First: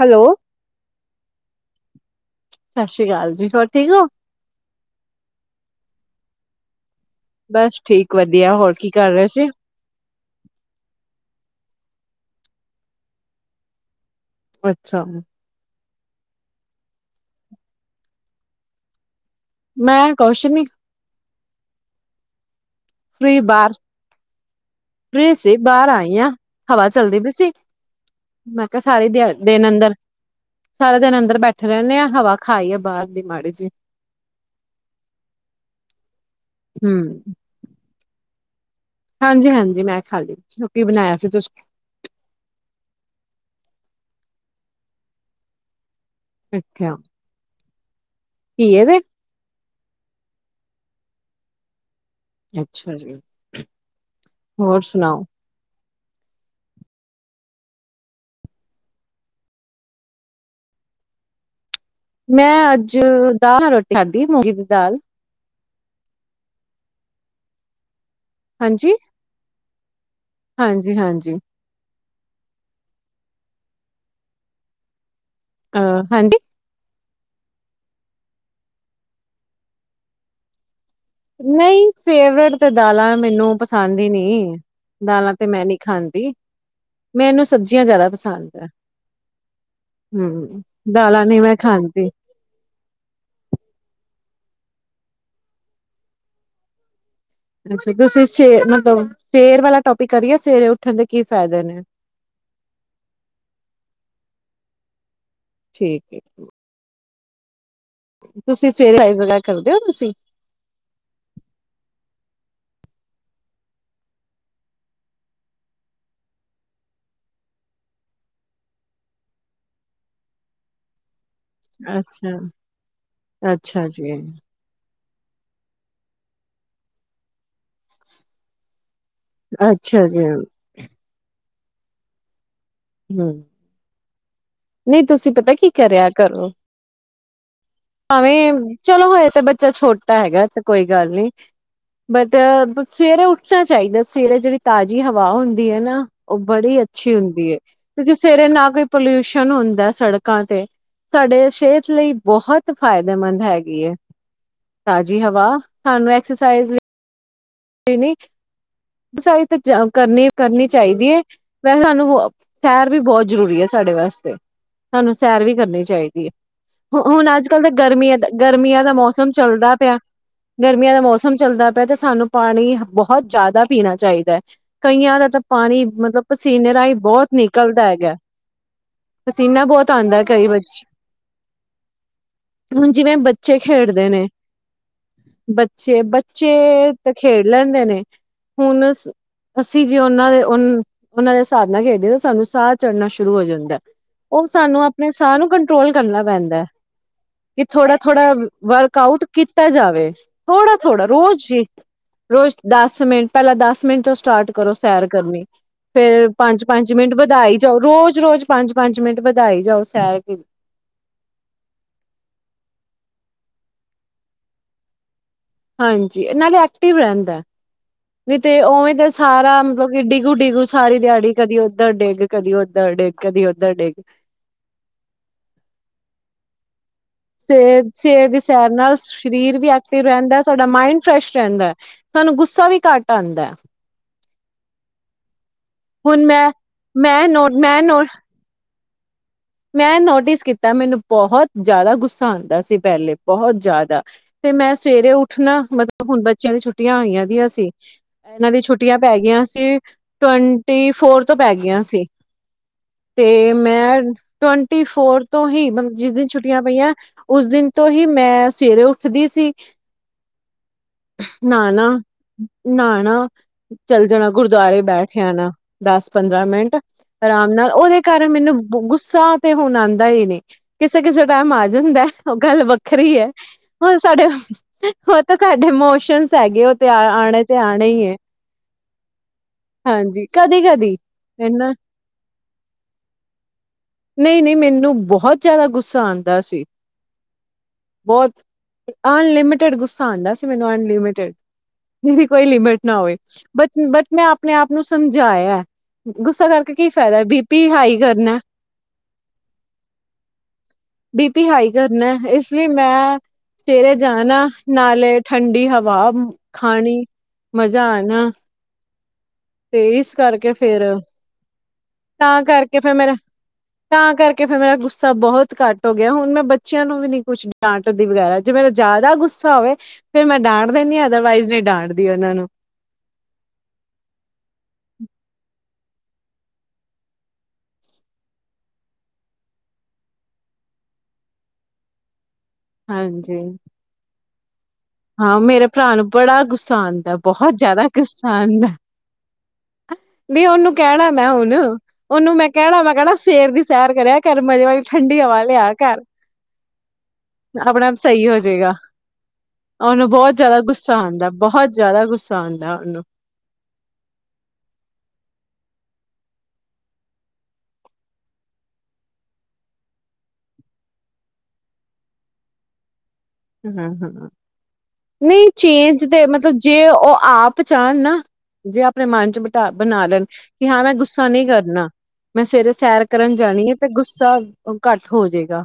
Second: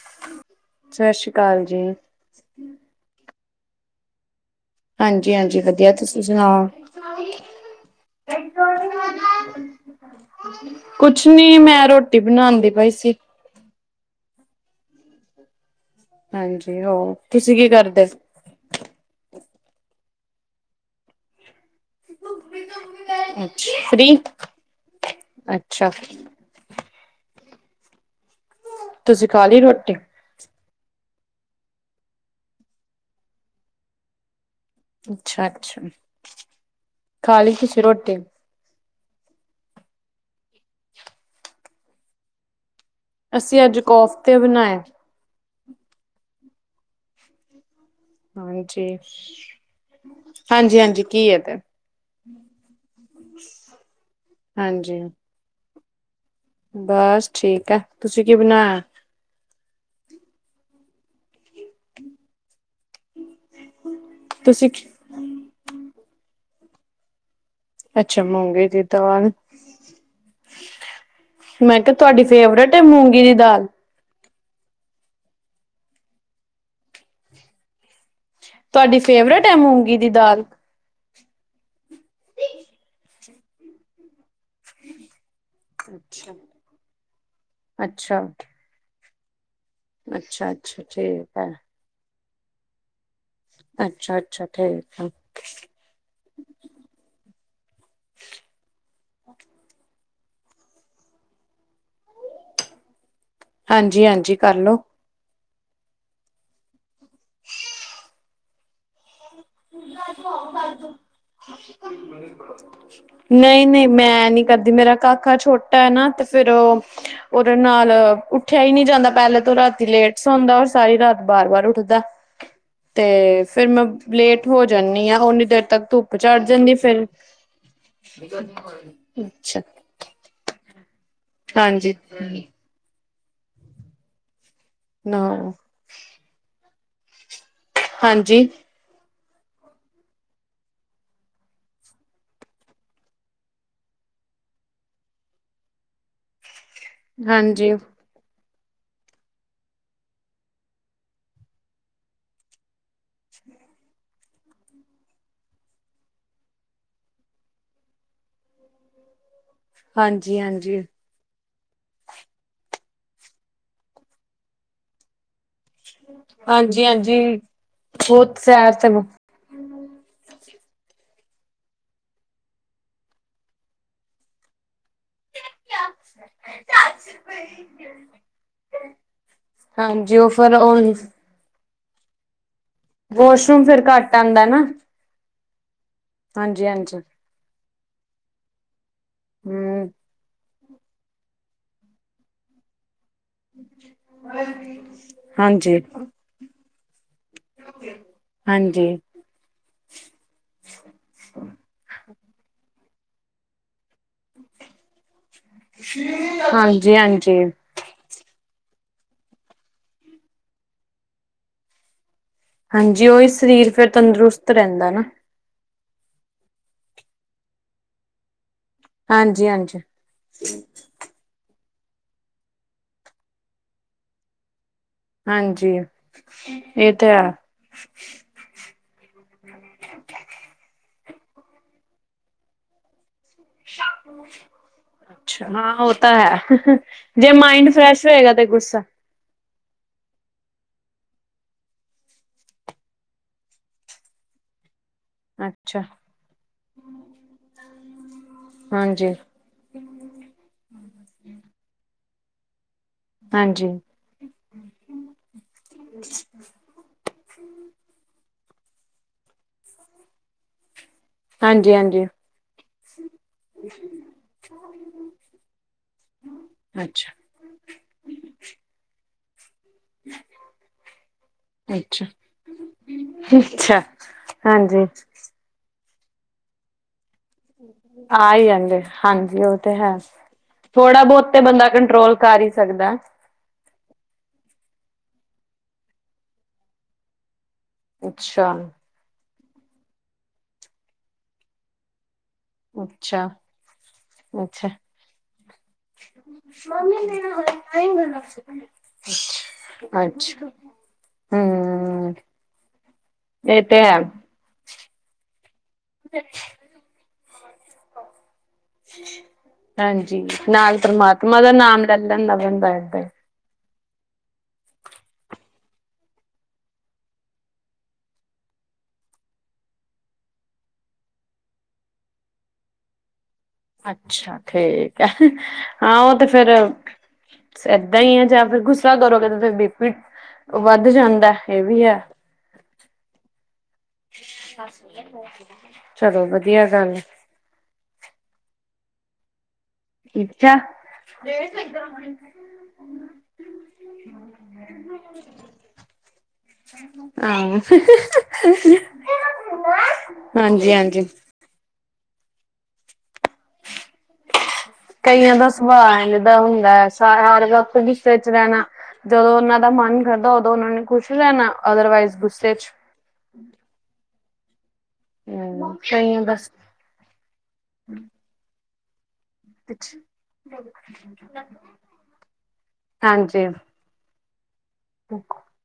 Hello. ਸਸੀ ਕਾਲ ਜੀ। ਸਸੀ ਕਾਲ ਜੀ ਹੋਰ ਠੀਕ ਹੋ? ਹਾਂਜੀ - ਹਾਂਜੀ ਵਧੀਆ ਤੁਸੀਂ ਸੁਣਾਓ? ਬਸ ਠੀਕ ਵਧੀਆ। ਹੋਰ ਕੀ ਕਰ ਰਹੇ ਸੀ? ਕੁਛ ਨੀ ਮੈਂ ਰੋਟੀ ਬਣਾਦੀ ਪਈ ਸੀ। ਅੱਛਾ। ਹਾਂਜੀ, ਹੋ ਤੁਸੀਂ ਕੀ ਕਰਦੇ ਮੈਂ ਕੌਛ ਨੀ। ਫਿਰ ਤੋਂ ਫੀ ਬਾਹਰ, ਫਰੀ ਸੀ ਅੱਛਾ ਬਾਹਰ ਆਈ ਆ। ਹਵਾ ਚੱਲਦੀ ਪੀ ਸੀ, ਮੈਂ ਕਿਹਾ ਸਾਰੀ ਦੇ ਤੁਸੀਂ ਦਿਆ ਖਾ ਲਈ ਦਿਨ ਅੰਦਰ ਰੋਟੀ? ਸਾਰੇ ਦਿਨ ਅੰਦਰ ਬੈਠੇ ਰਹਿੰਨੇ ਆ, ਹਵਾ ਖਾ ਆਈਏ ਬਾਹਰ ਦੀ ਮਾੜੀ ਜੀ। ਅੱਛਾ, ਅੱਛਾ ਹੂੰ, ਖਾਲੀ ਤੁਸੀਂ ਰੋਟੀ? ਹਾਂਜੀ ਹਾਂਜੀ ਮੈਂ ਖਾ ਲੀ ਹੁਣ ਕੀ ਬਣਾਇਆ ਸੀ ਤੁਸੀਂ? ਅਸੀਂ ਅੱਜ ਕੋਫਤੇ ਬਣਾਏ। ਪੇਖੇ। ਹਾਂਜੀ, ਹਾਂਜੀ ਹਾਂਜੀ ਘਿਯੇ ਤੇ। ਅੱਛਾ ਜੀ, ਹੋਰ ਹਾਂਜੀ। ਸੁਣਾਓ? ਬਸ ਠੀਕ ਏ, ਤੁਸੀਂ ਕੀ ਬਣਾਇਆ? ਮੈਂ ਅੱਜ ਦਾਲ-ਰੋਟੀ ਖਾਧੀ ਮੂੰਗੀ ਦੀ ਤੁਸੀਂ ਦਾਲ। ਅੱਛਾ, ਮੂੰਗੀ ਦੀ ਦਾਲ ਹਾਂਜੀ, ਹਾਂਜੀ। ਮੈਂ ਕਿਹਾ ਤੁਹਾਡੀ ਫੇਵਰੇਟ ਏ, ਮੂੰਗੀ ਦੀ ਦਾਲ? ਆ ਹਾਂਜੀ। ਤੁਹਾਡੀ ਫੇਵਰੇਟ ਏ, ਮੂੰਗੀ ਦੀ ਦਾਲ? ਨਹੀਂ, ਫੇਵਰੇਟ ਤੇ ਦਾਲਾਂ ਮੈਨੂੰ ਪਸੰਦ ਹੀ ਨਹੀਂ। ਦਾਲਾਂ ਤੇ ਮੈਂ ਨਹੀਂ ਖਾਂਦੀ, ਅੱਛਾ ਮੈਨੂੰ ਸਬਜ਼ੀਆਂ ਜ਼ਿਆਦਾ ਅੱਛਾ, ਪਸੰਦ ਏ। ਅੱਛਾ, ਹੂੰ, ਅੱਛਾ ਦਾਲਾਂ ਠੀਕ ਨੀ ਹੈ। ਮੈਂ ਖਾਂਦੀ। ਅੱਛਾ, ਅੱਛਾ ਠੀਕ ਆ। ਅੱਛਾ, ਤੁਸੀਂ ਸਵੇਰ ਮਤਲਬ ਸਵੇਰ ਵਾਲਾ ਟੋਪਿਕ ਕਰੀਏ, ਸਵੇਰੇ ਉੱਠਣ ਦੇ ਕੀ ਫਾਇਦੇ ਨੇ। ਹਾਂਜੀ, ਹਾਂਜੀ ਕਰ ਲਓ। ਠੀਕ [unintelligible] ਤੁਸੀਂ ਸਵੇਰੇ [unintelligible] ਕਰਦੇ ਹੋ ਤੁਸੀਂ? [inaudible] ਨਹੀਂ, ਨਹੀਂ ਮੈਂ ਨਹੀਂ ਕਰਦੀ, ਮੇਰਾ ਕਾਕਾ ਛੋਟਾ ਏਨਾ ਤੇ ਫੇਰ ਓਹ ਓਹਦੇ ਨਾਲ ਉੱਠਿਆ ਹੀ ਨਹੀਂ ਜਾਂਦਾ, ਪਹਿਲੇ ਤੇ ਓਹ ਰਾਤੀ ਲੇਟ ਸੌੰਦਾ ਔਰ ਸਾਰੀ ਰਾਤ ਬਾਰ-ਬਾਰ ਉੱਠਦਾ ਅੱਛਾ ਤੇ ਫੇਰ ਮੈਂ ਅੱਛਾ ਜੀ। ਲੇਟ ਹੋ ਜਾਂਦੀ ਆ, ਓਨੀ ਦੇਰ ਤੱਕ ਧੁੱਪ ਚੜ ਜਾਂਦੀ ਫੇਰ ਅੱਛਾ ਜੀ। ਹਾਂਜੀ। [inaudible] ਨਹੀਂ, ਨਾ ਤੁਸੀਂ ਪਤਾ ਕੀ ਕਰਿਆ ਕਰੋ ਹਾਂਜੀ, ਭਾਵੇਂ ਚਲੋ ਹਜੇ ਤਾਂ, ਬੱਚਾ ਛੋਟਾ ਹੈਗਾ ਤੇ ਕੋਈ ਗੱਲ ਨੀ ਬਟ ਸਵੇਰੇ ਉੱਠਣਾ ਚਾਹੀਦਾ, ਸਵੇਰੇ ਜਿਹੜੀ ਤਾਜ਼ੀ ਹਵਾ ਹੁੰਦੀ ਹੈ ਨਾ ਉਹ ਬੜੀ ਅੱਛੀ ਹੁੰਦੀ ਹੈ। ਹਾਂਜੀ, ਕਿਉਂਕਿ ਸਵੇਰੇ ਨਾ ਕੋਈ ਪੋਲਿਊਸ਼ਨ ਹੁੰਦਾ, ਸੜਕਾਂ ਤੇ ਸਾਡੇ ਸਿਹਤ ਲਈ ਬਹੁਤ ਫਾਇਦੇਮੰਦ ਹੈਗੀ ਏ, ਤਾਜ਼ੀ ਹਵਾ ਸਾਨੂੰ ਐਕਸਰਸਾਈਜ਼ ਲਈ [unintelligible] ਤਾਂ ਕਰਨੀ ਹਾਂਜੀ, ਕਰਨੀ ਹਾਂਜੀ, ਚਾਹੀਦੀ ਹੈ। [unintelligible] ਸਾਨੂੰ ਸੈਰ ਵੀ ਬਹੁਤ ਜ਼ਰੂਰੀ ਹੈ, ਸਾਡੇ ਵਾਸਤੇ ਸਾਨੂੰ ਸੈਰ ਵੀ ਕਰਨੀ ਚਾਹੀਦੀ ਏ, ਹਾਂਜੀ, ਹੁਣ ਹਾਂਜੀ। ਅੱਜ-ਕੱਲ੍ਹ ਤਾਂ ਗਰਮੀਆਂ ਦਾ ਬਹੁਤ ਸੈਰ ਗਰਮੀਆਂ ਤੇ ਦਾ ਮੌਸਮ ਚੱਲਦਾ ਪਿਆ, ਗਰਮੀਆਂ ਦਾ ਮੌਸਮ ਚੱਲਦਾ ਪਿਆ ਤੇ ਸਾਨੂੰ ਪਾਣੀ ਬਹੁਤ ਜ਼ਿਆਦਾ ਪੀਣਾ ਚਾਹੀਦਾ ਏ, ਕਈਆਂ ਦਾ ਤਾਂ ਪਾਣੀ ਮਤਲਬ ਪਸੀਨੇ ਰਾਹੀਂ ਬਹੁਤ ਨਿਕਲਦਾ ਹੈਗਾ। ਪਸੀਨਾ ਬਹੁਤ ਹਾਂਜੀ ਆਉਂਦਾ ਉਹ ਕਈ ਫੇਰ ਉਹ ਹੁਨ ਜਿਵੇਂ ਬੱਚੇ ਵਾਸ਼ਰੂਮ ਫੇਰ ਖੇਡਦੇ ਘੱਟ ਨੇ ਆਂਦਾ ਨਾ ਬੱਚੇ ਬੱਚੇ ਹਾਂਜੀ ਹਾਂਜੀ ਤੇ ਖੇਡ ਲੈਂਦੇ ਨੇ ਹੁਨ ਅਸੀਂ ਹੂੰ ਜੇ ਉਹਨਾਂ ਦੇ ਉਹਨਾਂ ਦੇ ਹਿਸਾਬ ਨਾਲ ਖੇਡੀਏ ਤਾਂ ਸਾਨੂੰ ਸਾਹ ਚੜ੍ਹਨਾ ਸ਼ੁਰੂ ਹੋ ਜਾਂਦਾ, ਉਹ ਸਾਨੂੰ ਆਪਣੇ ਸਾਹ ਨੂੰ ਹਾਂਜੀ ਕੰਟਰੋਲ ਕਰਨਾ ਪੈਂਦਾ ਹੈ। ਕਿ ਥੋੜਾ-ਥੋੜਾ ਹਾਂਜੀ ਵਰਕ ਆਊਟ ਕੀਤਾ ਜਾਵੇ, ਥੋੜਾ-ਥੋੜਾ ਰੋਜ਼ ਹੀ ਰੋਜ਼ ਦਸ ਮਿੰਟ ਪਹਿਲਾਂ ਦਸ ਮਿੰਟ ਸਟਾਰਟ ਕਰੋ ਸੈਰ ਕਰਨੀ, ਫੇਰ ਪੰਜ, ਪੰਜ ਹਾਂਜੀ ਮਿੰਟ ਹਾਂਜੀ ਵਧਾਈ ਜਾਓ। ਰੋਜ਼, ਰੋਜ਼ ਪੰਜ, ਪੰਜ ਮਿੰਟ ਵਧਾਈ ਜਾਓ ਸੈਰ ਕੀ ਹਾਂਜੀ, ਔਹੀ ਸਰੀਰ ਫਿਰ ਤੰਦਰੁਸਤ ਰਹਿੰਦਾ ਨਾ। ਹਾਂਜੀ, ਨਾਲੇ ਐਕਟਿਵ ਰਹਿੰਦਾ। ਨੀ ਤੇ ਉਵੇਂ ਤੇ ਹਾਂਜੀ ਸਾਰਾ ਹਾਂਜੀ ਮਤਲਬ ਕਿ ਡਿੱਗੂ, ਡਿੱਗੂ ਸਾਰੀ ਦਿਹਾੜੀ ਕਦੀ ਔਧਰ ਡਿੱਗ, ਕਦੀ ਔਧਰ ਡਿੱਗ, ਕਦੀ ਔਧਰ ਡਿੱਗ। ਹਾਂਜੀ। ਇਹ ਤਾਂ ਹੈ। ਸਵੇਰ ਦੀ ਸੈਰ ਨਾਲ ਸ਼ਰੀਰ ਵੀ ਐਕਟਿਵ ਰਹਿੰਦਾ ਸਾਡਾ ਮਾਇੰਡ ਫਰੈਸ਼ ਰਹਿੰਦਾ। ਸਾਨੂੰ ਗੁੱਸਾ ਵੀ ਘੱਟ ਆਉਂਦਾ। ਅੱਛਾ ਹਾਂ। ਉਹ ਤਾਂ ਹੁਣ ਮੈਂ ਹੈ ਮੈਂ ਜੇ ਨੋ ਮਾਇੰਡ ਮੈਂ ਨੋ ਫਰੈਸ਼ ਹੋਏਗਾ ਤੇ ਗੁੱਸਾ ਮੈਂ ਨੋਟਿਸ ਕੀਤਾ ਮੈਨੂੰ ਬਹੁਤ ਜ਼ਿਆਦਾ ਗੁੱਸਾ ਆਉਂਦਾ ਸੀ ਪਹਿਲੇ ਬਹੁਤ ਜ਼ਿਆਦਾ। ਤੇ ਮੈਂ ਸਵੇਰੇ ਉੱਠ ਉਠ ਨਾ ਅੱਛਾ ਮਤਲਬ ਹੁਣ ਬੱਚਿਆਂ ਦੀ ਛੁੱਟੀਆਂ ਆਈਆਂ ਦੀਆਂ ਸੀ, ਇਹਨਾਂ ਦੀ ਛੁੱਟੀਆਂ ਹਾਂਜੀ ਪੈ ਗਈਆਂ। [unintelligible] ਟਵੰਟੀ ਫੋਰ ਤੋਂ ਪੈ ਗਈਆਂ ਸੀ ਤੇ ਹਾਂਜੀ ਮੈਂ ਟਵੰਟੀ ਫੋਰ ਤੋਂ ਹੀ [unintelligible] ਜਿਸ ਛੁੱਟੀਆਂ ਪਈਆਂ ਉਸ ਦਿਨ ਤੋਂ ਹੀ ਮੈਂ ਸਵੇਰੇ ਉੱਠਦੀ ਸੀ। ਹਾਂਜੀ ਨਾਣਾ, ਹਾਂਜੀ ਨਾਣਾ ਚੱਲ ਜਾਣਾ, ਗੁਰਦੁਆਰੇ ਬੈਠ ਆਨਾ ਦਸ -ਪੰਦਰਾਂ ਮਿੰਟ। ਅੱਛਾ ਆਰਾਮ ਨਾਲ ਉਹਦੇ ਕਾਰਨ ਮੈਨੂੰ ਗੁੱਸਾ ਤੇ ਹੁਣ ਆਉਂਦਾ ਹੀ ਨਹੀਂ ਕਿਸੇ, ਕਿਸੇ ਟਾਈਮ ਆ ਅੱਛਾ ਜਾਂਦਾ ਉਹ ਗੱਲ ਵੱਖਰੀ ਹੈ। ਅੱਛਾ ਹਣ ਸਾਡੇ ਹਾਂਜੀ ਉਹ ਤਾਂ ਸਾਡੇ ਇਮੋਸ਼ਨ ਹੈਗੇ ਉਹ ਤੇ ਆਣੇ ਤੇ ਆਣੇ ਐ ਆ ਹੀ ਆਦੇ ਹਾਂਜੀ ਉਹ ਤੇ ਹੈ, ਹਾਂਜੀ ਕਦੀ-ਕਦੀ ਥੋੜਾ ਬਹੁਤ ਤੇ ਬੰਦਾ ਇਨਾ ਕੰਟਰੋਲ ਕਰ ਹੀ ਸਕਦਾ। ਨਹੀਂ, ਨਹੀਂ ਮੈਨੂੰ ਬਹੁਤ ਜ਼ਿਆਦਾ ਗੁੱਸਾ ਆਉਂਦਾ ਸੀ, ਬਹੁਤ ਅੱਛਾ ਅਨਲਿਮਿਟਿਡ ਗੁੱਸਾ ਆਉਂਦਾ ਸੀ ਮੈਨੂੰ ਅਨਲਿਮਿਟਿਡ। ਜਿਦੀ ਕੋਈ ਲਿਮਿਟ ਨਾ ਹੋਵੇ, ਅੱਛਾ ਬਟ -ਬਟ ਮੈਂ ਆਪਣੇ ਅੱਛਾ ਆਪ ਨੂੰ ਸਮਝਾਇਆ। ਗੁੱਸਾ ਕਰਕੇ ਕੀ ਫਾਇਦਾ, ਬੀ ਪੀ ਹਾਈ ਕਰਨਾ। ਅੱਛਾ। ਬੀ ਪੀ ਹਾਈ ਕਰਨਾ, ਹਮ ਇਸ ਲਈ ਮੈਂ ਇਹ ਤੇ ਸਵੇਰੇ ਹੈ ਜਾਣਾ, ਨਾਲੇ ਠੰਡੀ ਹਵਾ ਖਾਣੀ ਮਜ਼ਾ ਆਣਾ। ਤੇ ਇਸ ਹਾਂਜੀ, ਕਰਕੇ ਨਾਲ ਫੇਰ ਪਰਮਾਤਮਾ ਦਾ ਨਾਮ ਲੈ ਲੈਂਦਾ ਤਾਂ ਬੰਦਾ ਕਰਕੇ ਫੇਰ ਏਦਾਂ ਹੀ। ਮੇਰਾ ਤਾਂ ਕਰਕੇ ਫੇਰ ਮੇਰਾ ਗੁੱਸਾ ਬਹੁਤ ਘੱਟ ਹੋ ਗਿਆ, ਹੁਣ ਮੈਂ ਬੱਚਿਆਂ ਨੂੰ ਵੀ ਨੀ ਕੁੱਛ ਡਾਂਟ ਦੀ ਵਗੈਰਾ ਜੇ ਮੇਰਾ ਜ਼ਿਆਦਾ ਗੁੱਸਾ ਹੋਵੇ ਫੇਰ ਮੈਂ ਡਾਂਟ ਦਿੰਦੀ ਹਾਂ, ਅਦਰਵਾਈਜ਼ ਨਹੀਂ ਡਾਂਟਦੀ ਉਹਨਾਂ ਨੂੰ। ਅੱਛਾ ਠੀਕ ਹੈ, ਹਾਂ ਉਹ ਤੇ ਫੇਰ ਇੱਦਾਂ ਹੀ ਹੈ, ਜਾਂ ਫੇਰ ਗੁੱਸ ਕਰੋਗੇ ਤੇ ਫੇਰ ਬੀਪੀ ਵੱਧ ਜਾਂਦਾ ਇਹ ਵੀ ਹੈ। ਹਾਂਜੀ। ਹਾਂ ਮੇਰੇ ਭਰਾ ਨੂੰ ਚਲੋ ਬੜਾ ਵਧੀਆ ਗੁੱਸਾ ਗੱਲ ਏ। ਆਂਦਾ ਬਹੁਤ ਜ਼ਿਆਦਾ ਗੁੱਸਾ ਆਉਂਦਾ। ਨਹੀਂ ਅੱਛਾ ਉਹਨੂੰ ਕਹਿਣਾ ਮੈਂ ਹੁਣ ਉਹਨੂੰ ਮੈਂ ਕਹਿਣਾ ਮੈਂ ਕਹਿਣਾ ਸਵੇਰ ਦੀ ਸੈਰ ਕਰਿਆ ਘਰ ਮਜ਼ੇ ਵਾਲੀ ਠੰਢਡੀ ਹਵਾ ਲਿਆ ਕਰ। ਹਾਂ ਆਪਣੇ ਆਪ ਸਹੀ ਹੋਜੇਗਾ। ਉਹਨੂੰ ਬਹੁਤ ਜਿਆਦਾ ਹਾਂਜੀ ਗੁੱਸਾ ਹਾਂਜੀ ਆਉਂਦਾ, ਬਹੁਤ ਜਿਆਦਾ ਗੁੱਸਾ ਆਉਂਦਾ ਉਹਨੂੰ। ਕਈਆਂ ਦਾ ਸੁਭਾਅ ਐਂਵੇ ਦਾ ਹੁੰਦੈ, ਸਾਰਾ ਹਰ ਵਕਤ ਗੂੱਸੇ ਚ ਰੈਨਾ। ਜਦੋਂ ਓਨਾਂ ਦਾ ਮਾੰਨ ਕਰਦੈ ਉਦੋਂ ਓਨਾਂ ਨੇ ਖੁਸ਼ ਰੈਨਾ, ਅਦਰਵਾਈਸ ਗੁੱਸੇ ਚ। ਹੂੰ, ਹੂੰ ਨਈ ਹਮ ਚੇਂਜ ਕਈਆਂ ਤੇ ਮਤਲਬ ਦਾ ਜੇ ਓ ਆਪ ਚ੍ਹਾਨ ਨਾ, ਜੇ ਆਪਨੇ ਮੰਨ ਚ ਟਾ੍ਹਬਨਾ ਲੈਨ ਕਿ ਹਾਂ ਮੈਂ ਗੁੱਸਾ ਨੀ ਕਰਨਾ, ਮੈਂ ਸਵੇਰੇ ਸੈਰ ਕਰਨ ਹਾਂਜੀ ਜਾਨੀ ਏ ਤੇ ਗੁੱਸਾ ਘਾੱਟ ਹੋਜੇਗਾ,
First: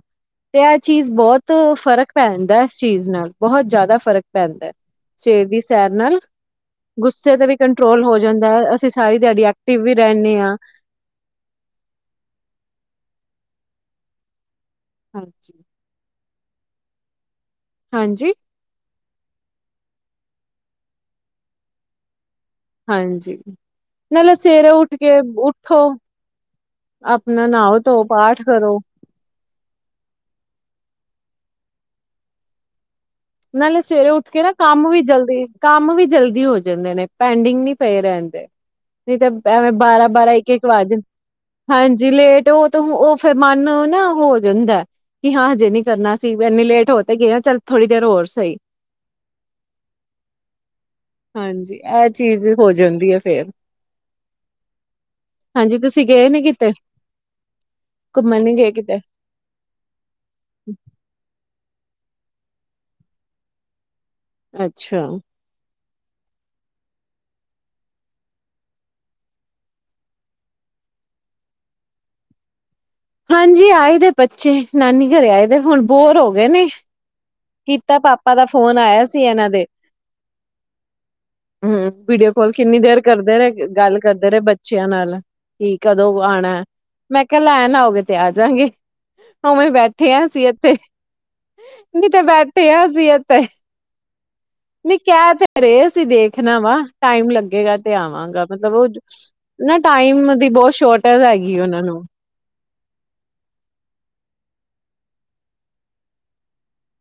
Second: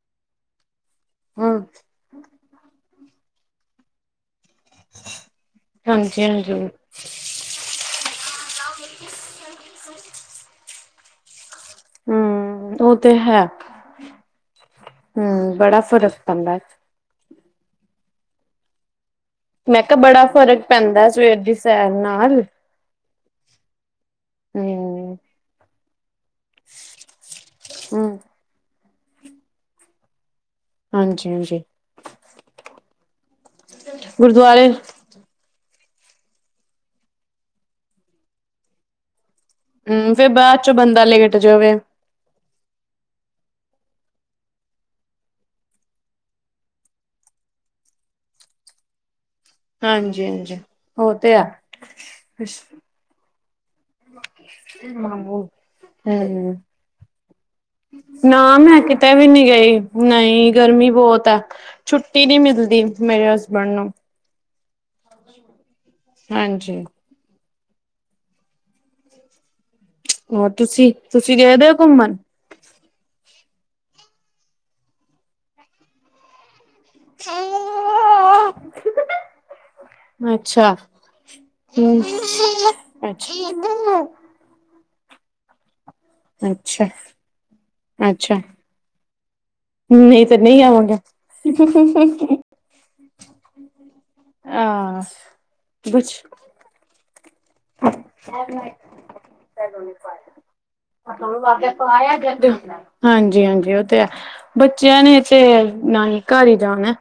ਤੇ ਐ ਚੀਜ ਬੋਤ ਹਮ ਫਰਕ ਪੈਦੈ ਚੀਜ ਨਾਲ ਬੋਹਤ ਜਾਦਾ ਫ਼ਰਕ ਪੈਂਦੈ, ਸਵੇਰ ਦੀ ਸੈਰ ਨਾਲ ਹਾਂਜੀ ਹਾਂਜੀ ਗੁੱਸੇ ਤੇ ਵੀ ਕੰਟਰੋਲ ਹੋ ਜਂਦੈ, ਅਸੀ ਸਾਰੀ ਦੇਹਾੜੀ ਐਕਟਿਵ ਵੀ ਰੈਨੇ ਆਂ। ਹੂੰ, ਓ ਤੇ ਹੈ, ਹਾਂਜੀ। ਹੂੰ ਬੜਾ ਫਰਕ ਪੈਂਦੈ। ਹਾਂਜੀ। ਮੈਂ ਕੇਆ ਬੜਾ ਫ਼ਰਕ ਪੈਂਦੈ ਸਵੇਰ ਦੀ ਸੈਰ ਨਾਲ। ਹਾਂਜੀ, ਨਾਲੇ ਸਵੇਰੇ ਉਠ ਹਮ ਕੇ, ਉਠੋ ਆਪਨਾ ਨਾਓ-ਧੋਓ ਹਮ ਪਾਠ ਕਰੋ। ਹਾਂਜੀ-ਹਾਂਜੀ। ਨਾਲੇ ਸਵੇਰੇ ਉੱਠ ਕੇ ਨਾ ਕਾੰਮ ਵੀ ਜਲਦੀ ਕਾੰਮ ਵੀ ਜਲਦੀ ਹੋ ਜਾਂਦੇ ਨੇ, ਪੈਂਡਿੰਗ ਨੀ ਪਏ ਰੈਂਦੇ। ਨੀ ਤਾਂ ਐਵੇਂ ਹਮ ਫੇਰ ਬਾਰਾਂ-ਬਾਰਾਂ, ਬਾਅਦ ਇੱਕ-ਇੱਕ ਚੋਂ ਵਾੱਜ, ਬੰਦਾ ਲੇਟ ਜਾਵੇ ਹਾਂਜ ਜੇ ਲੇਟ ਓ ਤੇ ਓ ਫੈਰ ਮਾੰਨ ਨਾ ਓਹ ਹੋ ਜਾਂਦੈ। ਕਿ ਹਾਂ ਹਜੇ ਨੀ ਕਰਨਾ ਅਸੀ, ਇੰਨੀ ਲੇਟ ਹੋ ਤੇ ਗਏ ਆਂ, ਚੱਲ ਥੋੜੀ ਦੇਰ ਹੋਰ ਸਈ। ਹਾਂਜੀ ਹਾਂਜੀ ਉਹ ਤੇ ਆ ਹਾਂਜੀ, ਐ ਚੀਜ ਹੋ ਜਾਂਦੀ ਏ ਫੇਰ। [unintelligible] ਹਾਂਜੀ ਤੁਸੀਂ ਗਏ ਨੀ ਕਿਤੇ ਹੂੰ। ਨਾ ਘੁੰਮਣ ਨੀ ਗਏ ਮੈਂ ਕਿਤੇ ਵੀ ਨੀ ਗਈ। ਨਈ ਗਰਮੀ ਬੋਤ ਐ, ਛੁੱਟੀ ਨੀ ਮਿਲਦੀ ਮੇਰੇ ਹਸਬੈਂਡ ਨੂੰ ਅੱਛਾ। ਹਾਂਜੀ। ਹੋਰ ਤੂਸੀ, ਤੂਸੀ ਗਏਦੇ ਓ ਘੁੰਮਨ? ਹਾਂਜੀ ਆਏ ਦੇ ਬੱਚੇ, ਨਾਨੀ ਘਰੇ ਆਏ ਦੇ, ਹੁਨ ਬੋਰ ਹੋ ਗਏ ਨੇ। ਕੀਤਾ, ਪਾਪਾ ਦਾ ਫੋਨ ਆਏਆ ਸੀ ਐਨਾਂ ਦੇ ਅੱਛਾ ਹੂੰ, ਵੀਡੀਓ ਕੋਲ ਕਿੰਨੀ ਦੇਰ ਕਰਦੇ ਅੱਛਾ ਰਏ, ਗਾੱਲ ਕਰਦੇ ਰਏ ਬ ਬੱਚੇਆਂ ਨਾਲ ਕੀ ਕਦੋਂ ਆਣੈ, ਅੱਛਾ ਮੈਂ ਕੇਆ ਲੈਨ ਆਓਗੇ ਤੇ ਆ ਅੱਛਾ ਜਾਂਗੇ। ਓਵੇਂ ਈ ਬੈਠੇ ਆ ਨਹੀਂ ਤੇ ਅਸੀ ਨਹੀਂ ਏੱਥੇ। ਆਵਾਂਗੇ ਨੀ ਤੇ ਬੈਠੇ ਆ ਅਸੀ ਏਤੇ, ਨੀ ਆ ਕੈਅ ਤੇ ਰਏ ਸੀ ਕੁਛ ਦੇਖ ਖਨਾ ਵਾ, ਟਾਈਮ ਲੱਗੇਗਾ ਤੇ ਆਵਾਂਗਾ, ਮਤਲਬ ਓਦ ਨਾ ਟਾਈਮ ਦੀ ਬੋਤ ਸ਼ੋਰਟ [unintelligible] ਹਾਂਜੀ-ਹਾਂਜੀ, ਓ ਤੇ ਹੈ। ਬੱਚੇਆਂ ਨੇ ਤੇ, ਨਾਨੀ ਘਾਰ ਈ ਜਾਣੈ।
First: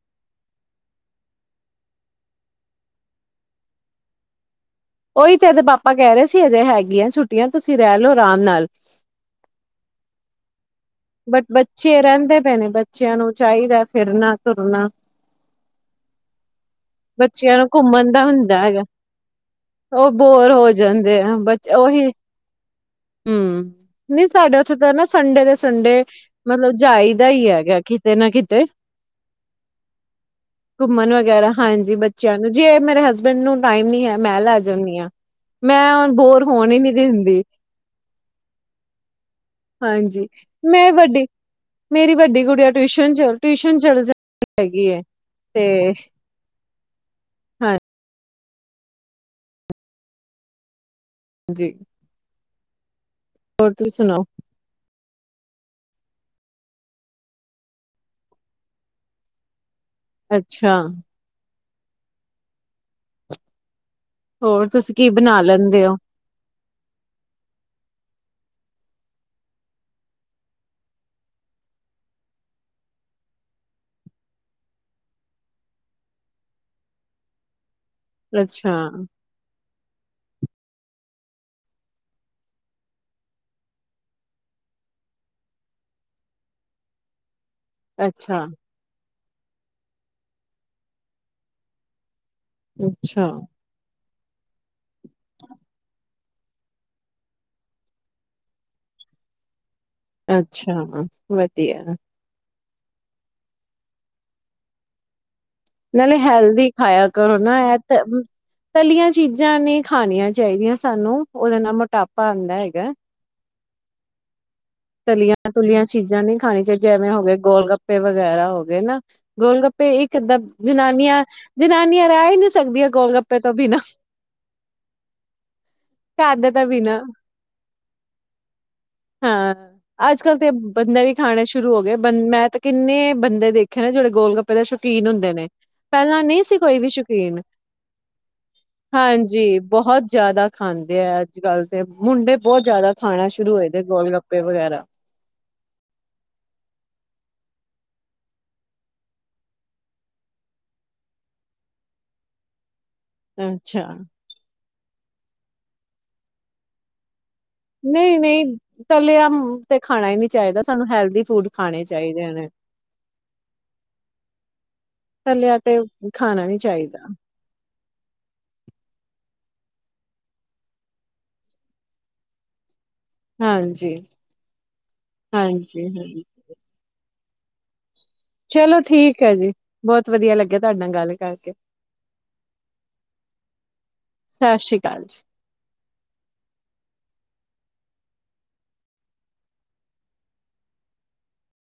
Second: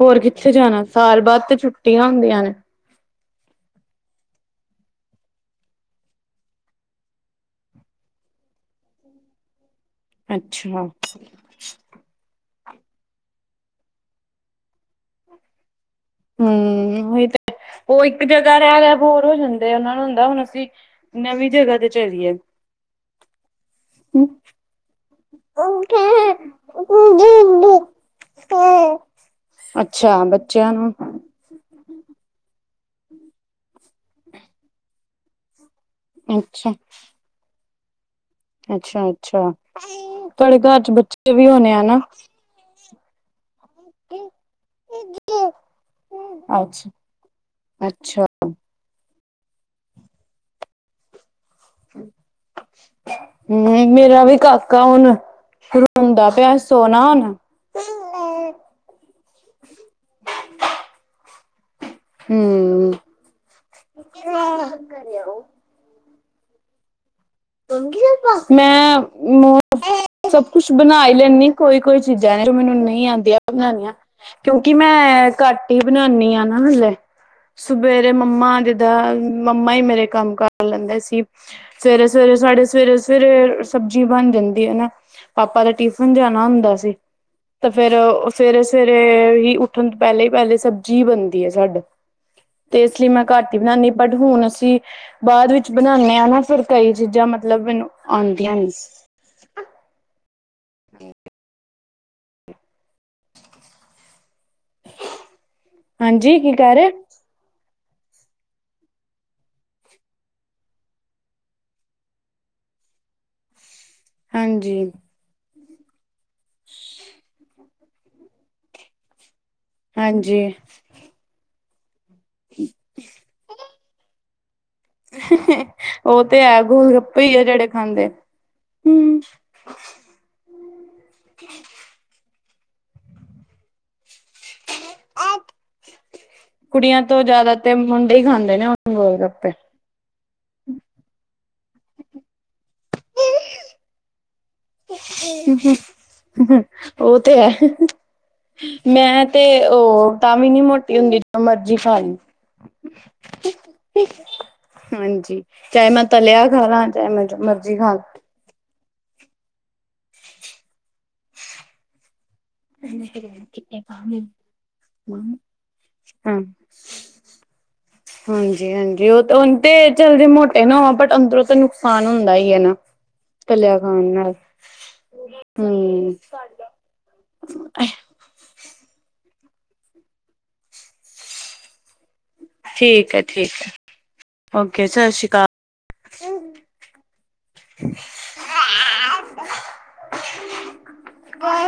ਹੋਰ ਕਿੱਥੇ ਜਾਨਾ, ਸਾਲ ਬਾਦ ਤੇ ਛੁੱਟੀਆਂ ਹੁੰਦੀਆਂ ਨੇ। ਉਈ ਤੇ ਐਦੇ ਪਾਪਾ ਕੈ ਰਏ ਸੀ, ਹਜੇ ਹੈਗੀਆਂ ਛੁੱਟੀਆਂ, ਤੂਸੀ ਰੈਅ ਲੋ ਅਰਾਮ ਨਾਲ। ਅੱਛਾ। ਬਟ ਬੱਚੇ ਰੈਂਦੇ ਪਏ ਨੇ, ਬੱਚੇਆਂ ਨੂੰ ਚਾਈਦੈ ਫਿਰਨਾ-ਤੁਰਨਾ। ਉਹੀ ਤੇ ਬੱਚੇਆਂ ਨੂੰ ਉਹ ਘੁੰਮਨ ਇੱਕ ਦਾ ਹੁੰਦੈ ਜਗ੍ਹਾ ਰਹਿ ਹੈਗੈ, ਰਹਿ ਬੋਰ ਹੋ ਜਾਂਦੇ ਉਹਨਾਂ ਨੂੰ ਓ ਹੁੰਦਾ ਹੁਣ ਬੋਰ ਅਸੀਂ ਹੋ ਜਾਂਦੇ ਆ, ਨਵੀਂ ਬੱਚ ਜਗ੍ਹਾ ਤੇ ਓਹੀ, ਚਲੀਏ ਹੂੰ ਨੀ ਸਾਡੇ ਓਥੇ ਤਾਂ ਨਾ ਸ ਸੰਡੇ ਦੇ ਸੰਡੇ ਮਤਲਬ ਜਾਈਦਾ ਈ ਹੈਗੈ ਕਿਤੇ ਨਾ ਕਿਤੇ। ਅੱਛਾ, ਬੱਚੇਆਂ ਨੂੰ ਗੈਰਾ, ਹਾਂਜੀ ਬੱਚੇਆਂ ਨੂੰ, ਜੇ ਮੇਰੇ ਹਸਬੈਂਡ ਨੂੰ ਟਾਈਮ ਨੀ ਹੈ, ਮੈਂ ਲੈ ਜਾਂਨੀ ਆਂ। ਮੈਂ ਹੁਣ ਬੋਰ ਹੋਣ ਅੱਛਾ ਈ ਨੀ ਦਿੰਦੀ। ਅੱਛਾ -ਅੱਛਾ। ਹਾਂਜੀ, ਤੁਹਾਡੇ ਘਰ ਚ ਮੈਂ ਵੱਡੀ, ਬੱਚੇ ਵੀ ਹੋਣੇ ਆ ਨਾ ਮੇਰੀ ਵੱਡੀ ਗੁੜੀਆਂ। ਟਿਊਸ਼ਨ 'ਚ, ਟਿਊਸ਼ਨ ਚੱਲ ਜਾਂਦੀ ਹੈਗੀ ਐ ਤੇ ਅੱਛ ਅੱਛਾ ਜੀ। ਹੂ ਮੇਰਾ ਸੁਣਾਓ ਵੀ ਕ ਗਾਊਨ ਸ਼ੂਰੂ ਹੁੰਦਾ ਪਿਆ ਸੋਨਾ ਹੁਣ। ਅੱਛਾ ਹੂੰ ਹੋਰ ਤੁਸੀਂ ਕੀ ਬਣਾ ਲੈਂਦੇ ਹੋ। ਮੈਂ ਮੋ। ਸਭ ਕੁਛ ਬਣਾਈ ਈ ਲੈਨੀ ਕੋਈ-ਕੋਈ ਚੀਜ਼ਾਂ ਨੇ ਜੋ ਮੈਨੂੰ ਨਹੀਂ ਆਉਂਦੀਆਂ ਬਣਾਉਣੀਆਂ। ਕਿਉਂਕਿ ਮੈਂ ਘਟ ਹੀ ਬਣਾਉਨੀ ਆ ਨਾ ਹਲੇ ਸਵੇਰੇ ਮੰਮਾ ਅੱਛਾ ਜਿੱਦਾਂ ਮੰਮਾ ਹੀ ਮੇਰੇ ਕੰਮ ਕਰ ਲੈਂਦੇ ਸੀ ਸਵੇਰੇ। ਸਵੇਰੇ ਸਾਡੇ ਸਵੇਰੇ ਸਵੇਰੇ ਸਬਜ਼ੀ ਬਣ ਜਾਂਦੀ ਏ ਨਾ। ਪਾਪਾ ਦਾ ਟਿਫਨ ਜਾਣਾ ਹੁੰਦਾ ਸੀ ਤੇ ਫੇਰ ਉਹ ਅੱਛਾ ਸਵੇਰੇ। ਸਵੇਰੇ ਹੀ ਉੱਠਣ ਤੋਂ ਪਹਿਲੇ ਹੀ ਪਹਿਲੇ ਸਬਜ਼ੀ ਬਣਦੀ ਹੈ ਸਾਡਾ ਤੇ ਇਸ ਲਈ ਮੈਂ ਅੱਛਾ ਘੱਟ। ਰੋਟੀ ਬਣਾਨੀ ਬਟ ਹੁਣ ਅਸੀਂ ਬਾਅਦ ਵਿੱਚ ਬਣਾਉਂਦੇ ਹਾਂ ਨਾ ਫਿਰ। ਕਈ ਚੀਜ਼ਾਂ ਮਤਲਬ ਮੈਨੂੰ ਆਉਂਦੀਆਂ ਨੀ ਸੀ। ਅੱਛਾ ਵਧੀਆ। ਨਾਲੇ ਹਾਂਜੀ ਕੀ ਹੈਲਦੀ ਕਹਿ ਰਹੇ ਖਾਇਆ ਕਰੋ ਨਾ ਇਹ ਤਾਂ। ਤਲੀਆਂ ਚੀਜ਼ਾਂ ਨਈ ਖਾਣੀਆਂ ਚਾਹੀਦੀਆਂ ਸਾਨੂੰ ਉਹਦੇ ਨਾਲ ਮੋਟਾਪਾ ਆਦਾ ਹੈਗਾ। ਹਾਂਜੀ। ਤਲੀਆਂ ਤੁਲੀਆਂ ਚੀਜ਼ਾਂ ਨੀ ਖਾਣੀ ਚਾਹੀਦੀਆਂ ਜੈਵੇਂ ਹੋ ਗਏ ਗੋਲ ਗੱਪੇ ਵਗੈਰਾ ਹੋ ਗਏ ਨਾ ਗੋਲ ਗੱਪੇ। ਤੇ ਇਕ ਅੱਧਾ ਹਾਂਜੀ ਜਨਾਨੀਆਂ-ਜਨਾਨੀਆਂ। ਰਹਿ ਹੀ ਨਹੀਂ ਸਕਦੀਆਂ ਗੋਲ ਗੱਪੇ ਤੋਂ ਬਿਨਾਂ। ਉਹ ਘਰ ਤੇ ਦੇ ਹੈ ਤਾਂ ਗੋਲ ਬਿਨਾਂ ਗੱਪੇ ਹੀ ਆ ਜਿਹੜੇ ਖਾਂਦੇ ਨੇ ਹਾਂ ਅੱਜ ਕੱਲ੍ਹ ਤੇ ਬੰਦੇ ਵੀ ਖਾਣੇ ਸ਼ੁਰੂ ਹੋ ਗਏ ਬੰ ਮੈਂ ਤਾਂ ਕਿੰਨੇ ਬੰਦੇ ਦੇਖ। ਦੇਖੇ ਨੇ ਜਿਹੜੇ ਗੋਲ ਗੱਪੇ ਦੇ ਸ਼ੌਕੀਨ ਹੁੰਦੇ ਨੇ। ਪਹਿਲਾਂ ਨਹੀਂ ਸੀ ਕੋਈ ਵੀ ਕੁੜੀਆਂ ਤੋਂ ਸ਼ੌਕੀਨ ਜ਼ਿਆਦਾ ਤੇ ਮੁੰਡੇ ਹੀ ਖਾਂਦੇ ਨੇ ਹੁਣ ਗੋਲ ਗੱਪੇ ਹਾਂਜੀ। ਬਹੁਤ ਜਿਆਦਾ ਖਾਂਦੇ ਆ ਅੱਜ ਕੱਲ ਤੇ ਮੁੰਡੇ ਬਹੁਤ ਜਿਆਦਾ ਖਾਣਾ ਸ਼ੁਰੂ ਹੋਏ ਦੇ ਗੋਲ ਗੱਪੇ। ਗੋਲ ਗੱਪੇ ਵਗੈਰਾ। ਉਹ ਤੇ ਹੈ। ਮੈਂ ਤੇ ਉਹ ਤਾਂ ਵੀ ਨੀ ਮੋਟੀ ਹੁੰਦੀ ਜਿੰਨਾ ਮਰਜੀ ਖਾ ਲੀਏ। ਅੱਛਾ। ਹਾਂਜੀ ਚਾਹੇ ਮੈਂ ਤਲਿਆ ਖਾ ਲਾ ਚਾਹੇ ਮੈਂ ਜੋਂ ਮਰਜੀ। ਖਾ ਨਹੀਂ ਨਹੀਂ ਤਾਲਿਆ ਤੇ ਖਾਣਾ ਹੀ ਨਹੀਂ ਚਾਹੀਦਾ ਸਾਨੂੰ ਹੈਲਦੀ ਫੂਡ ਖਾਣੇ ਚਾਹੀਦੇ ਨੇ। [unintelligible] ਤਲਿਆ ਤੇ ਹਾਂ ਖਾਣਾ ਨੀ ਚਾਹੀਦਾ। ਹਾਂਜੀ ਹਾਂਜੀ ਉਹ ਤਾਂ ਉਹ ਤੇ ਜਲਦੇ ਮੋਟੇ ਨਾ ਹੋ ਬਟ ਅੰਦਰੋਂ ਤਾਂ ਨੁਕਸਾਨ ਹੁੰਦਾ ਹੀ ਹੈ ਨਾ। ਤਲਿਆ ਹਾਂਜੀ ਖਾਣ ਨਾਲ ਹਾਂਜੀ ਹੂੰ ਹਾਂਜੀ ਏਹ ਚਲੋ ਠੀਕ ਹੈ ਜੀ ਬਹੁਤ ਵਧੀਆ ਲੱਗਿਆ ਤੁਹਾਡੇ ਨਾਲ ਗੱਲ ਕਰਕੇ। ਠੀਕ ਹੈ, ਠੀਕ ਹੈ। ਓਕੇ, ਸਤਿ ਸ੍ਰੀ ਅਕਾਲ।